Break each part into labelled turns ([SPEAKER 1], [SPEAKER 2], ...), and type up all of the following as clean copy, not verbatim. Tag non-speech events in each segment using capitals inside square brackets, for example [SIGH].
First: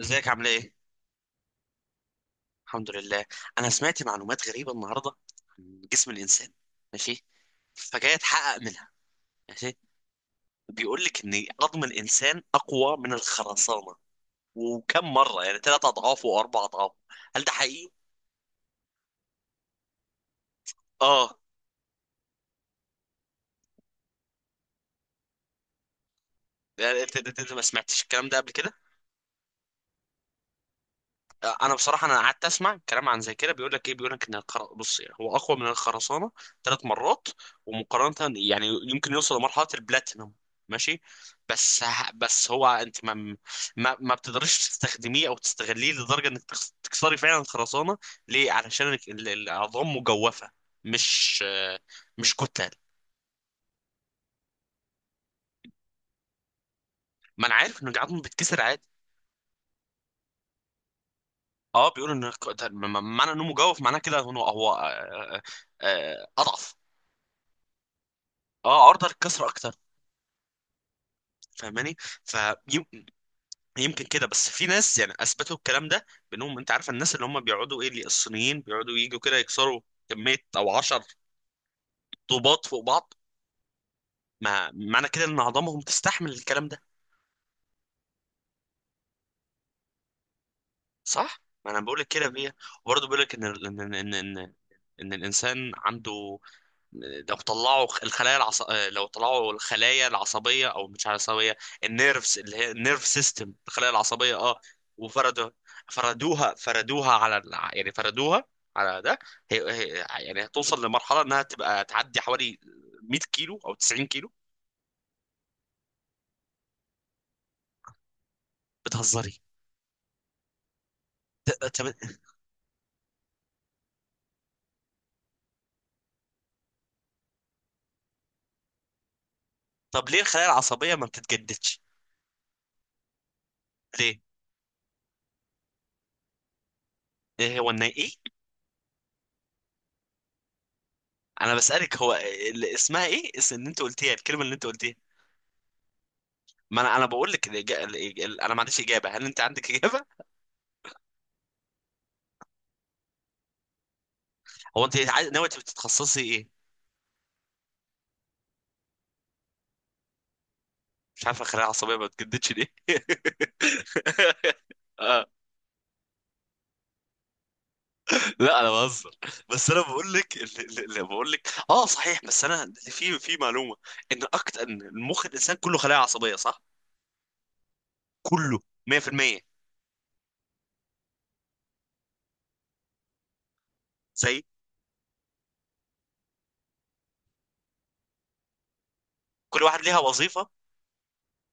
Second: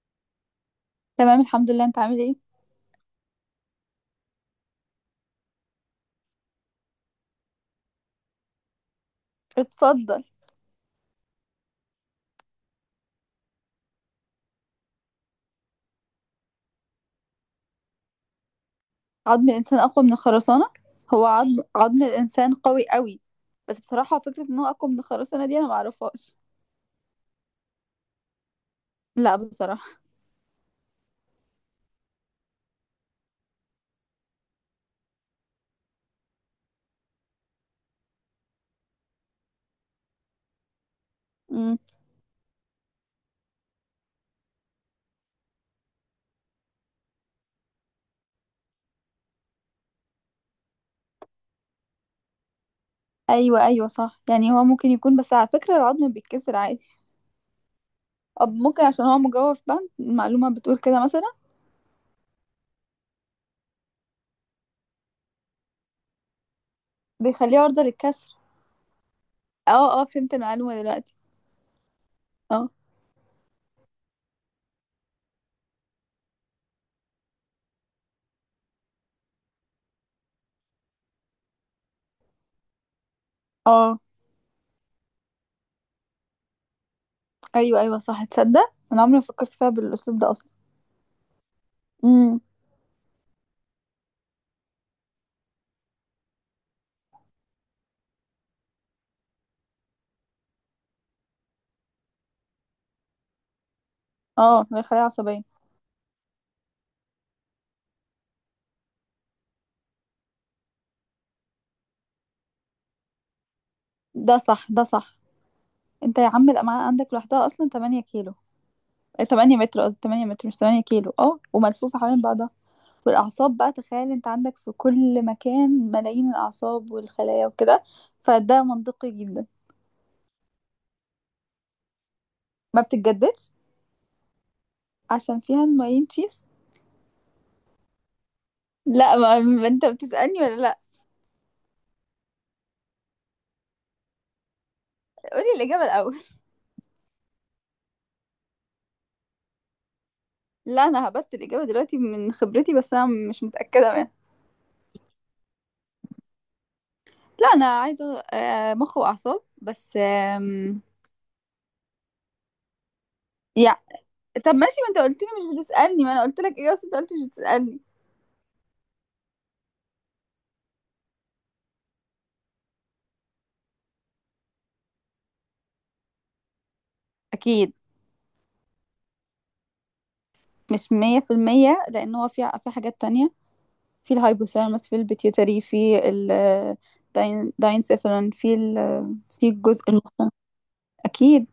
[SPEAKER 1] ازيك عامل ايه؟
[SPEAKER 2] تمام الحمد لله، انت عامل ايه؟
[SPEAKER 1] الحمد لله. انا سمعت معلومات غريبه النهارده عن جسم الانسان. ماشي. فجاي اتحقق منها. ماشي.
[SPEAKER 2] اتفضل.
[SPEAKER 1] بيقول لك ان عظم الانسان اقوى من الخرسانه، وكم مره، يعني ثلاث اضعاف واربع اضعاف. هل ده حقيقي؟
[SPEAKER 2] عظم الانسان اقوى من الخرسانه؟ هو
[SPEAKER 1] اه.
[SPEAKER 2] عظم الانسان قوي قوي. بس بصراحه فكره ان هو اقوى من الخرسانه دي انا ما اعرفهاش.
[SPEAKER 1] يعني انت ما سمعتش الكلام ده قبل كده؟
[SPEAKER 2] لا بصراحه.
[SPEAKER 1] انا بصراحه، انا قعدت اسمع كلام عن زي كده، بيقول لك ايه، بيقول لك ان بص، يعني هو اقوى من الخرسانه ثلاث مرات، ومقارنه يعني يمكن يوصل لمرحله البلاتينوم. ماشي.
[SPEAKER 2] امم
[SPEAKER 1] بس. بس هو انت ما بتقدريش تستخدميه او تستغليه لدرجه انك تكسري فعلا الخرسانه. ليه؟ علشان العظام مجوفه، مش، مش كتل.
[SPEAKER 2] ايوه ايوه صح، يعني هو ممكن يكون، بس على فكره العظم بيتكسر عادي.
[SPEAKER 1] ما انا عارف ان العظم
[SPEAKER 2] طب
[SPEAKER 1] بتكسر عادي.
[SPEAKER 2] ممكن عشان هو مجوف بند المعلومه بتقول كده مثلا.
[SPEAKER 1] اه، بيقول ان معنى انه مجوف، معناه كده انه هو اضعف.
[SPEAKER 2] بيخليه عرضه للكسر.
[SPEAKER 1] اه، عرضة للكسر اكتر.
[SPEAKER 2] اه اه فهمت المعلومه دلوقتي.
[SPEAKER 1] فاهماني؟
[SPEAKER 2] اه
[SPEAKER 1] فيمكن كده. بس في ناس يعني اثبتوا الكلام ده بانهم، انت عارف الناس اللي هم بيقعدوا ايه، اللي الصينيين بيقعدوا يجوا كده يكسروا كميه او 10 طوبات فوق بعض.
[SPEAKER 2] اه
[SPEAKER 1] ما معنى كده ان عظامهم تستحمل الكلام ده.
[SPEAKER 2] ايوه ايوه صح، تصدق انا عمري ما فكرت فيها بالاسلوب ده اصلا.
[SPEAKER 1] صح؟ ما انا بقول لك كده
[SPEAKER 2] امم
[SPEAKER 1] فيها. وبرضه بيقول لك ان ان الانسان عنده، لو طلعوا الخلايا العص... لو طلعوا الخلايا العصبيه، او مش عصبيه، النيرفز اللي هي النيرف سيستم، الخلايا العصبيه اه،
[SPEAKER 2] اه بيخليها عصبيه.
[SPEAKER 1] وفردوا، يعني فردوها على ده، يعني هتوصل لمرحله انها تبقى تعدي حوالي 100 كيلو او 90 كيلو.
[SPEAKER 2] ده صح ده صح. انت يا عم الامعاء عندك لوحدها اصلا 8 كيلو.
[SPEAKER 1] بتهزري؟
[SPEAKER 2] 8 متر قصدي، 8 متر مش 8 كيلو، اه،
[SPEAKER 1] طب.
[SPEAKER 2] وملفوفه حوالين بعضها. والاعصاب بقى، تخيل انت عندك في كل مكان ملايين الاعصاب والخلايا وكده، فده منطقي جدا.
[SPEAKER 1] طب ليه الخلايا العصبيه ما بتتجددش؟
[SPEAKER 2] ما بتتجددش
[SPEAKER 1] ليه؟
[SPEAKER 2] عشان فيها الماين تشيز.
[SPEAKER 1] إيه هو النا ايه؟
[SPEAKER 2] لا، ما انت بتسألني ولا لا؟
[SPEAKER 1] انا بسالك، اسمها ايه؟ ان انت قلتيها الكلمه اللي انت قلتيها.
[SPEAKER 2] قولي الإجابة الأول.
[SPEAKER 1] ما انا بقول لك انا ما عنديش اجابه. هل انت عندك اجابه؟
[SPEAKER 2] [LAUGHS] لا أنا هبت الإجابة دلوقتي من خبرتي بس أنا مش متأكدة منها.
[SPEAKER 1] هو ناوي تتخصصي ايه؟
[SPEAKER 2] لا أنا عايزة مخ وأعصاب بس
[SPEAKER 1] مش عارف الخلايا العصبيه ما بتجددش ليه. [LAUGHS]
[SPEAKER 2] يا. طب ماشي، ما انت قلت
[SPEAKER 1] آه.
[SPEAKER 2] لي مش بتسألني، ما انا قلت لك ايه، بس انت قلت مش بتسألني.
[SPEAKER 1] لا، انا بهزر. بس انا بقول لك اللي بقول لك اه، صحيح. بس انا في، معلومه ان اكتر، ان المخ الانسان كله خلايا عصبيه، صح؟
[SPEAKER 2] اكيد.
[SPEAKER 1] كله 100%.
[SPEAKER 2] مش مية في المية لان هو في حاجات تانية. في
[SPEAKER 1] زي،
[SPEAKER 2] الهايبوثالاموس في البيتيوتري في ال داينسيفالون في ال في
[SPEAKER 1] كل واحد
[SPEAKER 2] الجزء
[SPEAKER 1] ليها
[SPEAKER 2] المخ.
[SPEAKER 1] وظيفه
[SPEAKER 2] اكيد.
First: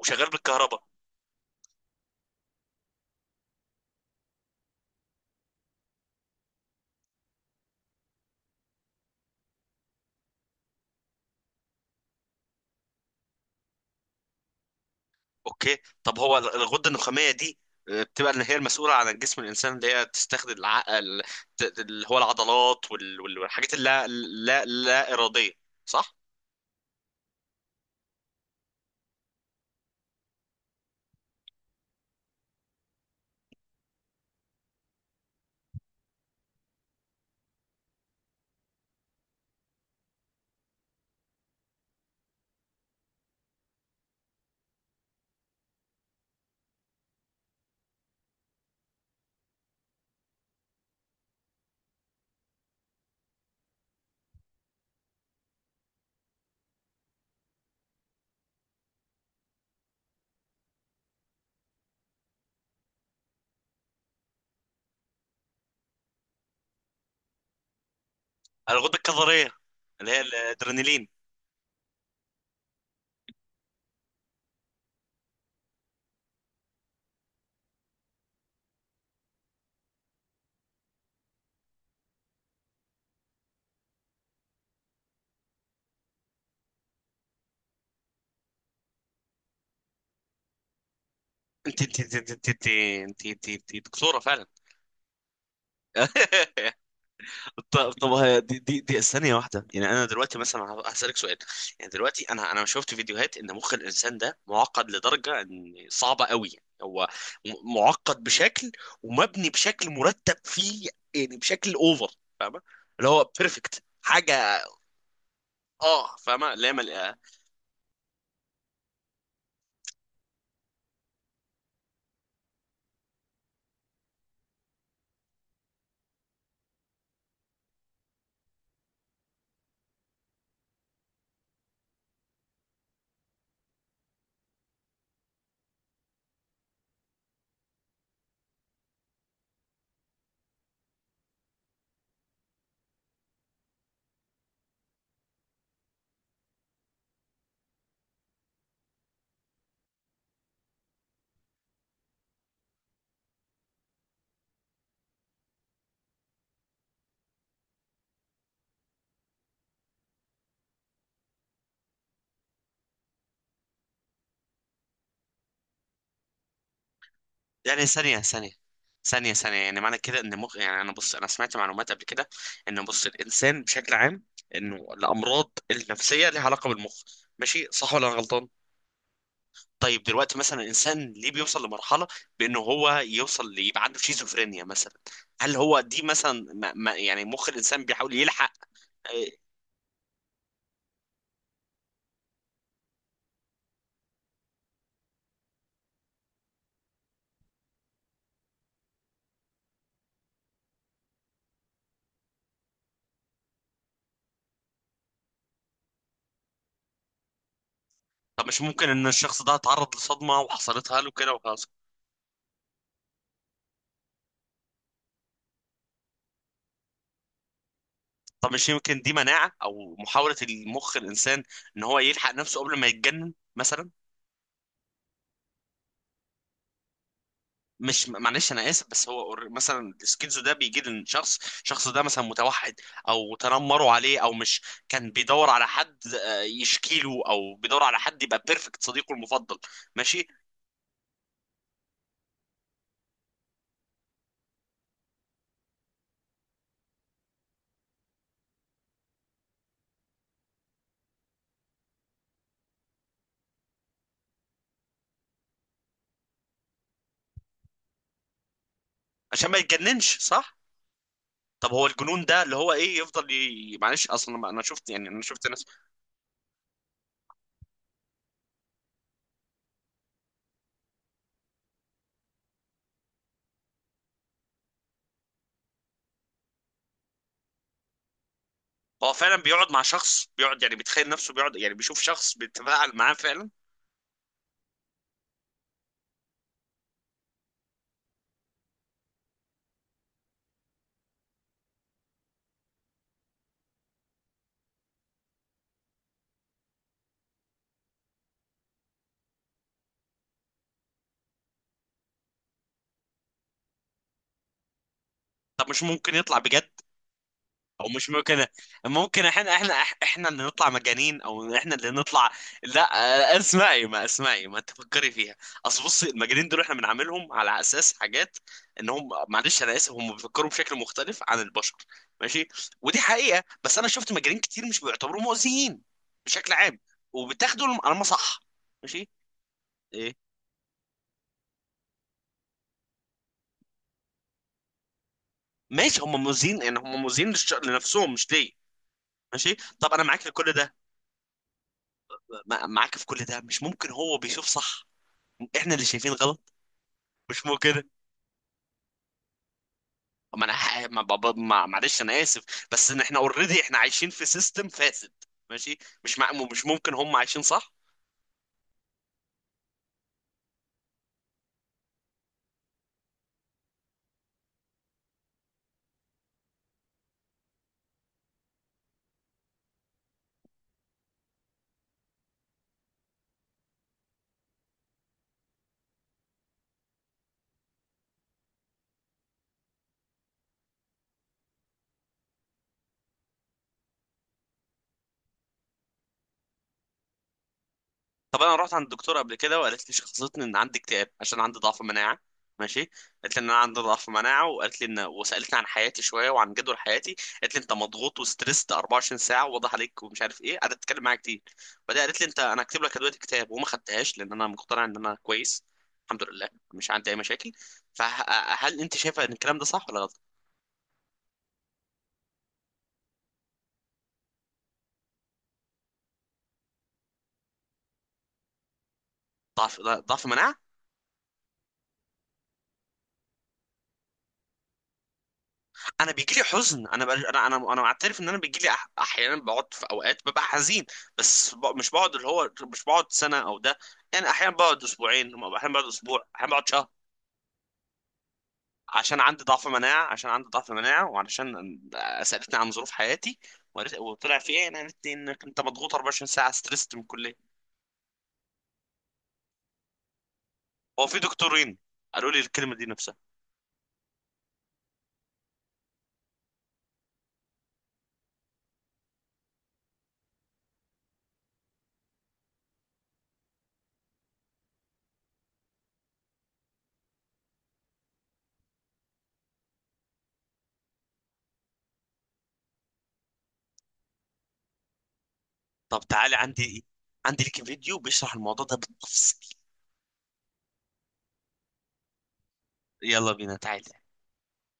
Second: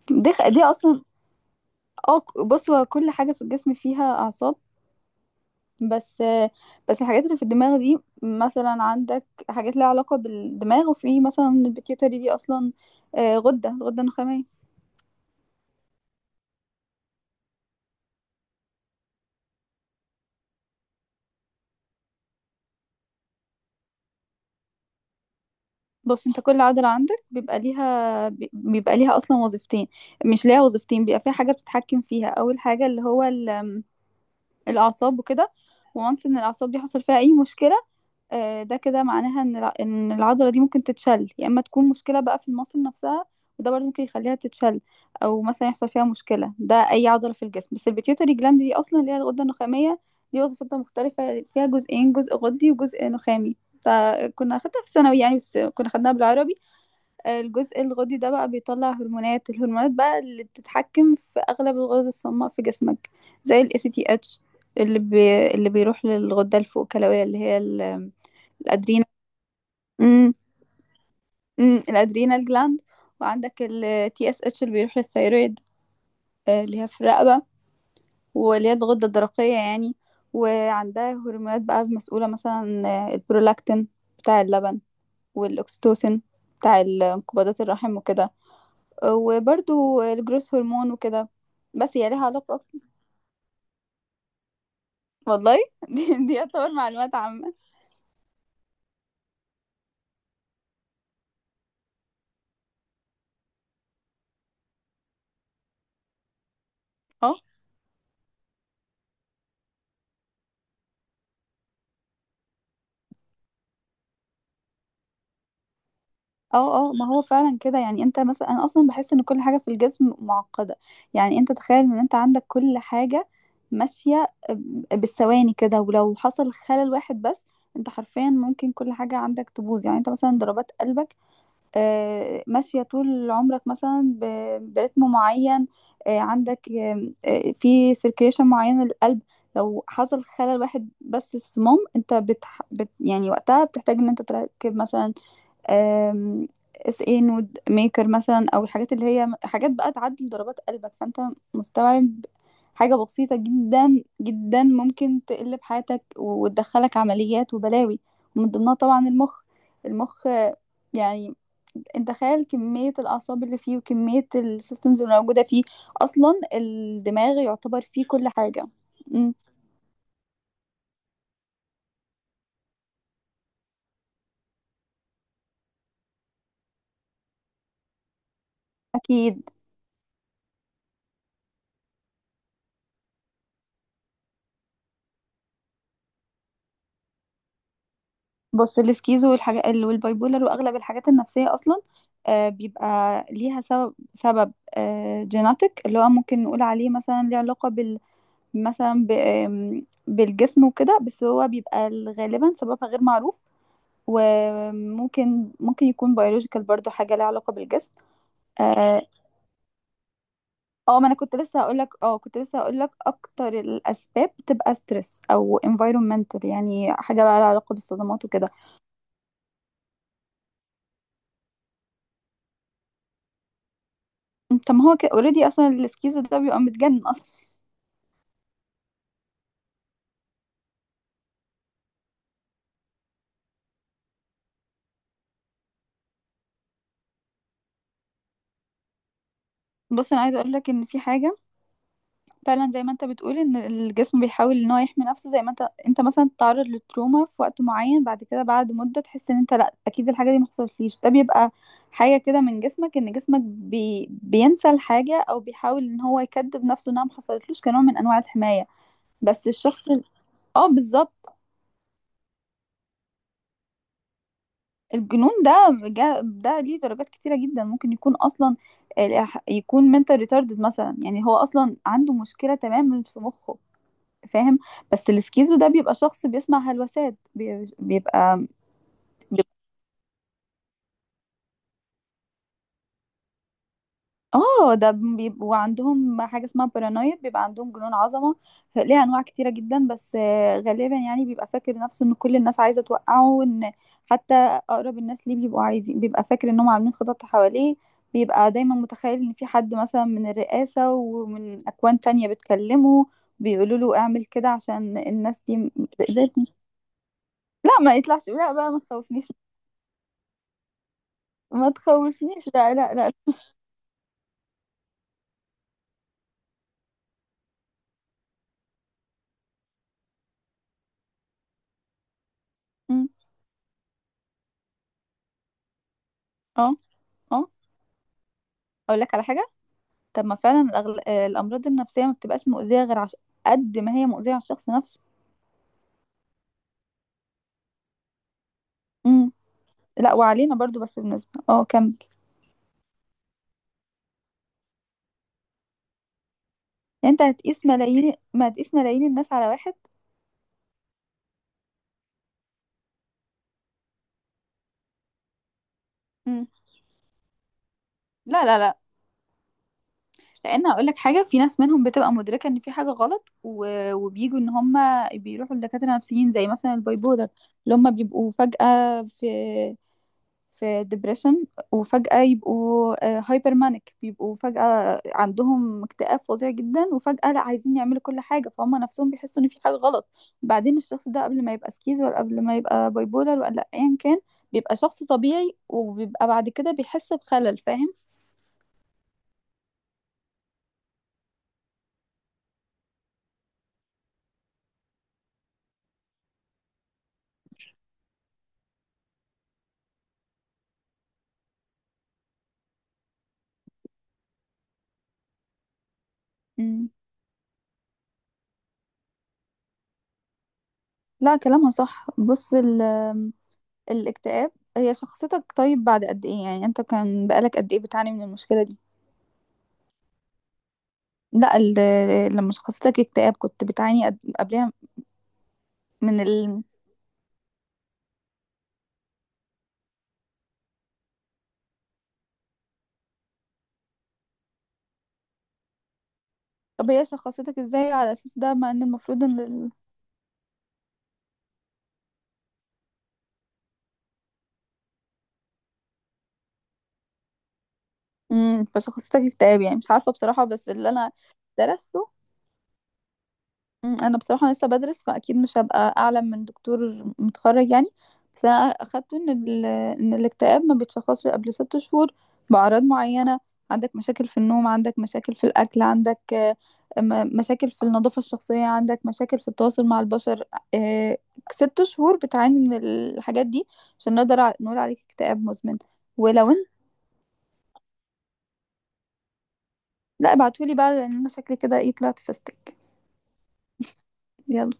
[SPEAKER 1] وشغال
[SPEAKER 2] دي
[SPEAKER 1] بالكهرباء.
[SPEAKER 2] اصلا. بص هو كل حاجة في الجسم فيها اعصاب. بس بس الحاجات اللي في الدماغ دي، مثلا عندك حاجات ليها علاقة بالدماغ، وفي مثلا البيتيوتري دي اصلا غدة غدة نخامية.
[SPEAKER 1] اوكي. طب هو الغده النخاميه دي، بتبقى اللي هي المسؤوله عن جسم الانسان، اللي هي تستخدم العقل، اللي هو العضلات والحاجات اللا لا لا اراديه، صح؟
[SPEAKER 2] بص انت كل عضلة عندك بيبقى ليها بيبقى ليها اصلا وظيفتين، مش ليها وظيفتين، بيبقى فيها حاجة بتتحكم فيها اول حاجة اللي هو الاعصاب وكده. وانس ان الاعصاب دي حصل فيها اي مشكلة، ده كده معناها ان العضلة دي ممكن تتشل، يا اما تكون مشكلة بقى في المصل نفسها، وده برضه ممكن يخليها تتشل. او مثلا يحصل فيها مشكلة، ده اي عضلة في الجسم. بس البيتيوتري جلاند دي اصلا اللي هي الغدة النخامية، دي وظيفتها مختلفة، فيها جزئين جزء غدي وجزء نخامي. فكنا اخدتها في الثانوي يعني، بس كنا خدناها بالعربي. الجزء الغدي ده بقى بيطلع هرمونات، الهرمونات بقى اللي بتتحكم في اغلب الغدد الصماء في جسمك، زي ال ACTH، اللي بيروح للغدة الفوقكلوية، اللي هي ال...
[SPEAKER 1] الغده
[SPEAKER 2] الادرينال.
[SPEAKER 1] الكظريه اللي هي
[SPEAKER 2] امم
[SPEAKER 1] الادرينالين.
[SPEAKER 2] الادرينال جلاند. وعندك ال TSH اللي بيروح للثيرويد، اللي هي في الرقبة، واللي هي الغدة الدرقية يعني. وعندها هرمونات بقى مسؤولة، مثلا البرولاكتين بتاع اللبن، والأكسيتوسين بتاع انقباضات الرحم وكده، وبرضو الجروس هرمون وكده.
[SPEAKER 1] انت
[SPEAKER 2] بس
[SPEAKER 1] انت
[SPEAKER 2] هي
[SPEAKER 1] انت
[SPEAKER 2] ليها
[SPEAKER 1] انت انت
[SPEAKER 2] علاقة
[SPEAKER 1] انت,
[SPEAKER 2] أكتر.
[SPEAKER 1] انت, انت, انت دكتوره فعلا.
[SPEAKER 2] والله، [LAUGHS] دي يعتبر
[SPEAKER 1] [LAUGHS]
[SPEAKER 2] معلومات عامة.
[SPEAKER 1] طب، طب هي دي ثانية واحدة، يعني أنا دلوقتي مثلا هسألك سؤال. يعني دلوقتي أنا شفت فيديوهات إن مخ الإنسان ده معقد لدرجة إن صعبة قوي. هو
[SPEAKER 2] اه
[SPEAKER 1] معقد بشكل، ومبني بشكل مرتب فيه، يعني بشكل أوفر. فاهمة؟ اللي هو بيرفكت حاجة. أه، فاهمة. لا
[SPEAKER 2] اه
[SPEAKER 1] مل...
[SPEAKER 2] اه، ما
[SPEAKER 1] آه.
[SPEAKER 2] هو فعلا كده. يعني انت مثلا، انا اصلا بحس ان كل حاجة في الجسم معقدة. يعني انت تخيل ان انت عندك كل حاجة ماشية بالثواني كده، ولو حصل خلل واحد بس، انت حرفيا ممكن كل حاجة عندك تبوظ. يعني انت مثلا ضربات قلبك، ماشية طول عمرك مثلا برتم معين، عندك آم، آه، في سيركيليشن معين للقلب. لو حصل خلل واحد بس في الصمام، انت يعني وقتها بتحتاج ان انت تركب مثلا آم، اس اي نود ميكر مثلا، او الحاجات اللي هي حاجات بقى تعدل ضربات قلبك. فانت مستوعب، حاجة بسيطة جدا جدا ممكن تقلب حياتك وتدخلك عمليات وبلاوي. ومن ضمنها طبعا المخ. المخ يعني انت تخيل كمية الأعصاب اللي فيه وكمية السيستمز اللي موجودة فيه. أصلا الدماغ يعتبر
[SPEAKER 1] يعني
[SPEAKER 2] فيه
[SPEAKER 1] ثانية
[SPEAKER 2] كل
[SPEAKER 1] ثانية
[SPEAKER 2] حاجة.
[SPEAKER 1] ثانية
[SPEAKER 2] أمم،
[SPEAKER 1] ثانية يعني معنى كده إن مخ، يعني أنا، بص أنا سمعت معلومات قبل كده إن، بص الإنسان بشكل عام، إنه الأمراض النفسية ليها علاقة بالمخ. ماشي؟ صح ولا أنا غلطان؟
[SPEAKER 2] أكيد.
[SPEAKER 1] طيب دلوقتي مثلا الانسان ليه بيوصل لمرحله بانه هو يبقى عنده شيزوفرينيا مثلا؟ هل هو دي مثلا ما يعني مخ الانسان بيحاول يلحق؟
[SPEAKER 2] بص
[SPEAKER 1] آه.
[SPEAKER 2] السكيزو والحاجات والبايبولر واغلب الحاجات النفسيه اصلا بيبقى ليها سبب، سبب جيناتيك اللي هو ممكن نقول عليه مثلا ليه علاقه بال، مثلا ب- آم، بالجسم وكده. بس هو بيبقى غالبا سببها غير معروف، وممكن ممكن يكون بيولوجيكال، برضو حاجه ليها علاقه بالجسم.
[SPEAKER 1] طب مش ممكن
[SPEAKER 2] اه
[SPEAKER 1] ان الشخص ده اتعرض لصدمه وحصلتها
[SPEAKER 2] ما
[SPEAKER 1] له
[SPEAKER 2] انا
[SPEAKER 1] كده
[SPEAKER 2] كنت لسه
[SPEAKER 1] وخلاص؟
[SPEAKER 2] هقول لك، اه كنت لسه هقول لك، اكتر الاسباب بتبقى ستريس او environmental، يعني حاجه بقى لها علاقه بالصدمات وكده.
[SPEAKER 1] طب مش يمكن دي مناعه او محاوله المخ الانسان ان هو يلحق نفسه قبل ما يتجنن مثلا؟
[SPEAKER 2] طب ما هو كده اوريدي اصلا الاسكيزو ده بيبقى متجنن اصلا.
[SPEAKER 1] مش، معلش انا اسف، بس هو مثلا السكيزو ده بيجي للشخص، الشخص ده مثلا متوحد او تنمروا عليه او مش، كان بيدور على حد يشكي له، او بيدور على حد يبقى بيرفكت صديقه المفضل.
[SPEAKER 2] بص انا
[SPEAKER 1] ماشي.
[SPEAKER 2] عايزه اقول لك ان في حاجه، فعلا زي ما انت بتقول، ان الجسم بيحاول ان هو يحمي نفسه. زي ما انت مثلا تتعرض للتروما في وقت معين، بعد كده بعد مده تحس ان انت لا اكيد الحاجه دي ما حصلتليش. ده بيبقى حاجه كده من جسمك، ان جسمك بينسى الحاجه، او بيحاول ان هو يكذب نفسه انها ما حصلتلوش، كنوع من انواع الحمايه. بس
[SPEAKER 1] عشان ما
[SPEAKER 2] الشخص ال-
[SPEAKER 1] يتجننش، صح؟
[SPEAKER 2] اه بالظبط.
[SPEAKER 1] طب هو الجنون ده اللي هو ايه يفضل معلش، اصلا ما انا شفت، يعني انا
[SPEAKER 2] الجنون
[SPEAKER 1] شفت ناس.
[SPEAKER 2] ده ده ليه درجات كتيرة جدا. ممكن يكون أصلا يكون mental retarded مثلا، يعني هو أصلا عنده مشكلة تماما في مخه، فاهم. بس السكيزو ده بيبقى شخص بيسمع هلوسات، بيبقى
[SPEAKER 1] هو فعلا بيقعد مع شخص، بيقعد يعني بيتخيل نفسه، بيقعد يعني بيشوف شخص بيتفاعل معاه فعلا.
[SPEAKER 2] اه ده بيبقوا عندهم حاجة اسمها بارانويد، بيبقى عندهم جنون عظمة. ليها انواع كتيرة جدا، بس غالبا يعني بيبقى فاكر نفسه ان كل الناس عايزة توقعه، وان حتى اقرب الناس ليه بيبقوا عايزين، بيبقى فاكر انهم عاملين خطط حواليه. بيبقى دايما متخيل ان في حد مثلا من الرئاسة ومن اكوان تانية بتكلمه، بيقولوا له اعمل كده عشان الناس دي
[SPEAKER 1] طب
[SPEAKER 2] م-
[SPEAKER 1] مش ممكن
[SPEAKER 2] زي
[SPEAKER 1] يطلع بجد؟
[SPEAKER 2] لا
[SPEAKER 1] او
[SPEAKER 2] ما
[SPEAKER 1] مش
[SPEAKER 2] يطلعش،
[SPEAKER 1] ممكن،
[SPEAKER 2] لا بقى ما
[SPEAKER 1] ممكن
[SPEAKER 2] تخوفنيش.
[SPEAKER 1] احنا، احنا اللي نطلع مجانين، او
[SPEAKER 2] ما
[SPEAKER 1] احنا اللي نطلع؟
[SPEAKER 2] تخوفنيش بقى،
[SPEAKER 1] لا.
[SPEAKER 2] لا لا لا.
[SPEAKER 1] اسمعي، ما اسمعي، ما تفكري فيها. اصل بصي، المجانين دول احنا بنعاملهم على اساس حاجات انهم، معلش انا اسف، هم بيفكروا بشكل مختلف عن البشر، ماشي؟ ودي
[SPEAKER 2] م.
[SPEAKER 1] حقيقة. بس انا شفت مجانين كتير مش بيعتبروا مؤذيين بشكل
[SPEAKER 2] اه
[SPEAKER 1] عام.
[SPEAKER 2] اه.
[SPEAKER 1] وبتاخدوا على ما صح.
[SPEAKER 2] اقول
[SPEAKER 1] ماشي.
[SPEAKER 2] لك على حاجة.
[SPEAKER 1] ايه؟
[SPEAKER 2] طب ما فعلا الأغل... آه، الأمراض النفسية ما بتبقاش مؤذية غير عش... قد ما هي مؤذية على الشخص نفسه.
[SPEAKER 1] ماشي. هم مؤذيين، يعني هم مؤذيين لنفسهم، مش ليا.
[SPEAKER 2] امم
[SPEAKER 1] ماشي. طب انا
[SPEAKER 2] لا
[SPEAKER 1] معاك في كل
[SPEAKER 2] وعلينا
[SPEAKER 1] ده.
[SPEAKER 2] برضو، بس بالنسبة اه كمل.
[SPEAKER 1] معاك في كل ده، مش ممكن هو بيشوف صح، احنا اللي شايفين غلط؟
[SPEAKER 2] يعني انت
[SPEAKER 1] مش مو
[SPEAKER 2] هتقيس
[SPEAKER 1] كده.
[SPEAKER 2] ملايين، ما هتقيس ملايين الناس على واحد.
[SPEAKER 1] ما انا ح- ما بابا ما معلش انا اسف، بس ان احنا اوريدي احنا عايشين في سيستم فاسد، ماشي؟
[SPEAKER 2] امم
[SPEAKER 1] مش ممكن هم عايشين صح؟
[SPEAKER 2] لا لا لا، لأن هقول لك حاجة، في ناس منهم بتبقى مدركة إن في حاجة غلط وبيجوا إن هم بيروحوا لدكاترة نفسيين، زي مثلا البايبولر اللي هم بيبقوا فجأة في في ديبريشن وفجأة يبقوا هايبر مانيك، بيبقوا فجأة عندهم اكتئاب فظيع جدا، وفجأة لا عايزين يعملوا كل حاجة، فهم نفسهم بيحسوا ان في حاجة غلط. بعدين الشخص ده قبل ما يبقى سكيز ولا قبل ما يبقى بايبولر ولا ايا كان، بيبقى شخص طبيعي، وبيبقى بعد كده بيحس بخلل، فاهم.
[SPEAKER 1] طب انا رحت عند الدكتور قبل كده وقالت لي، شخصتني ان عندي اكتئاب عشان عندي ضعف مناعه. ماشي. قالت لي ان انا عندي ضعف مناعه، وقالت لي ان، وسالتني عن حياتي شويه وعن جدول حياتي، قالت لي انت مضغوط وستريسد 24 ساعه، واضح عليك، ومش عارف ايه، قعدت تتكلم معايا كتير. بعدين قالت لي انت، انا هكتب لك ادويه اكتئاب، وما خدتهاش لان انا مقتنع ان انا كويس، الحمد لله،
[SPEAKER 2] مم.
[SPEAKER 1] مش عندي اي مشاكل. فهل انت شايفه ان الكلام ده صح ولا غلط؟
[SPEAKER 2] لا كلامها صح. بص الاكتئاب، هي شخصيتك طيب بعد قد ايه؟ يعني انت كان بقالك قد ايه بتعاني من المشكلة دي؟
[SPEAKER 1] ضعف مناعه.
[SPEAKER 2] لا لما شخصيتك اكتئاب كنت بتعاني قبلها
[SPEAKER 1] انا
[SPEAKER 2] من
[SPEAKER 1] بيجي لي
[SPEAKER 2] ال؟
[SPEAKER 1] حزن، انا بقى انا معترف ان انا بيجي لي احيانا، بقعد في اوقات ببقى حزين. مش بقعد، اللي هو مش بقعد سنه او ده، يعني احيانا بقعد اسبوعين، احيانا بقعد اسبوع، احيانا بقعد شهر.
[SPEAKER 2] طب هي شخصيتك ازاي على اساس ده، مع ان
[SPEAKER 1] عشان
[SPEAKER 2] المفروض ان
[SPEAKER 1] عندي ضعف
[SPEAKER 2] ال...
[SPEAKER 1] مناعه، عشان عندي ضعف مناعه وعشان سالتني عن ظروف حياتي، وطلع في ايه انا، قالت لي انك انت مضغوط 24 ساعه ستريسد من الكليه.
[SPEAKER 2] فشخصيتك اكتئاب يعني، مش عارفة بصراحة، بس اللي
[SPEAKER 1] هو
[SPEAKER 2] انا
[SPEAKER 1] في دكتورين
[SPEAKER 2] درسته،
[SPEAKER 1] قالوا لي الكلمه دي نفسها.
[SPEAKER 2] مم، انا بصراحه لسه بدرس، فاكيد مش هبقى اعلم من دكتور متخرج يعني. بس انا اخدته ان ال... ان الاكتئاب ما بيتشخصش قبل 6 شهور، باعراض معينه: عندك مشاكل في النوم، عندك مشاكل في الاكل، عندك مشاكل في النظافه الشخصيه، عندك مشاكل في التواصل مع البشر، آه، 6 شهور بتعاني من الحاجات دي عشان نقدر نقول عليك اكتئاب مزمن.
[SPEAKER 1] طب تعالي،
[SPEAKER 2] ولو انت،
[SPEAKER 1] عندي، ايه، عندي ليك فيديو بيشرح الموضوع ده بالتفصيل.
[SPEAKER 2] لا ابعتولي بقى، لان انا شكلي كده ايه طلعت فستك.
[SPEAKER 1] يلا بينا، تعالي.
[SPEAKER 2] يلا.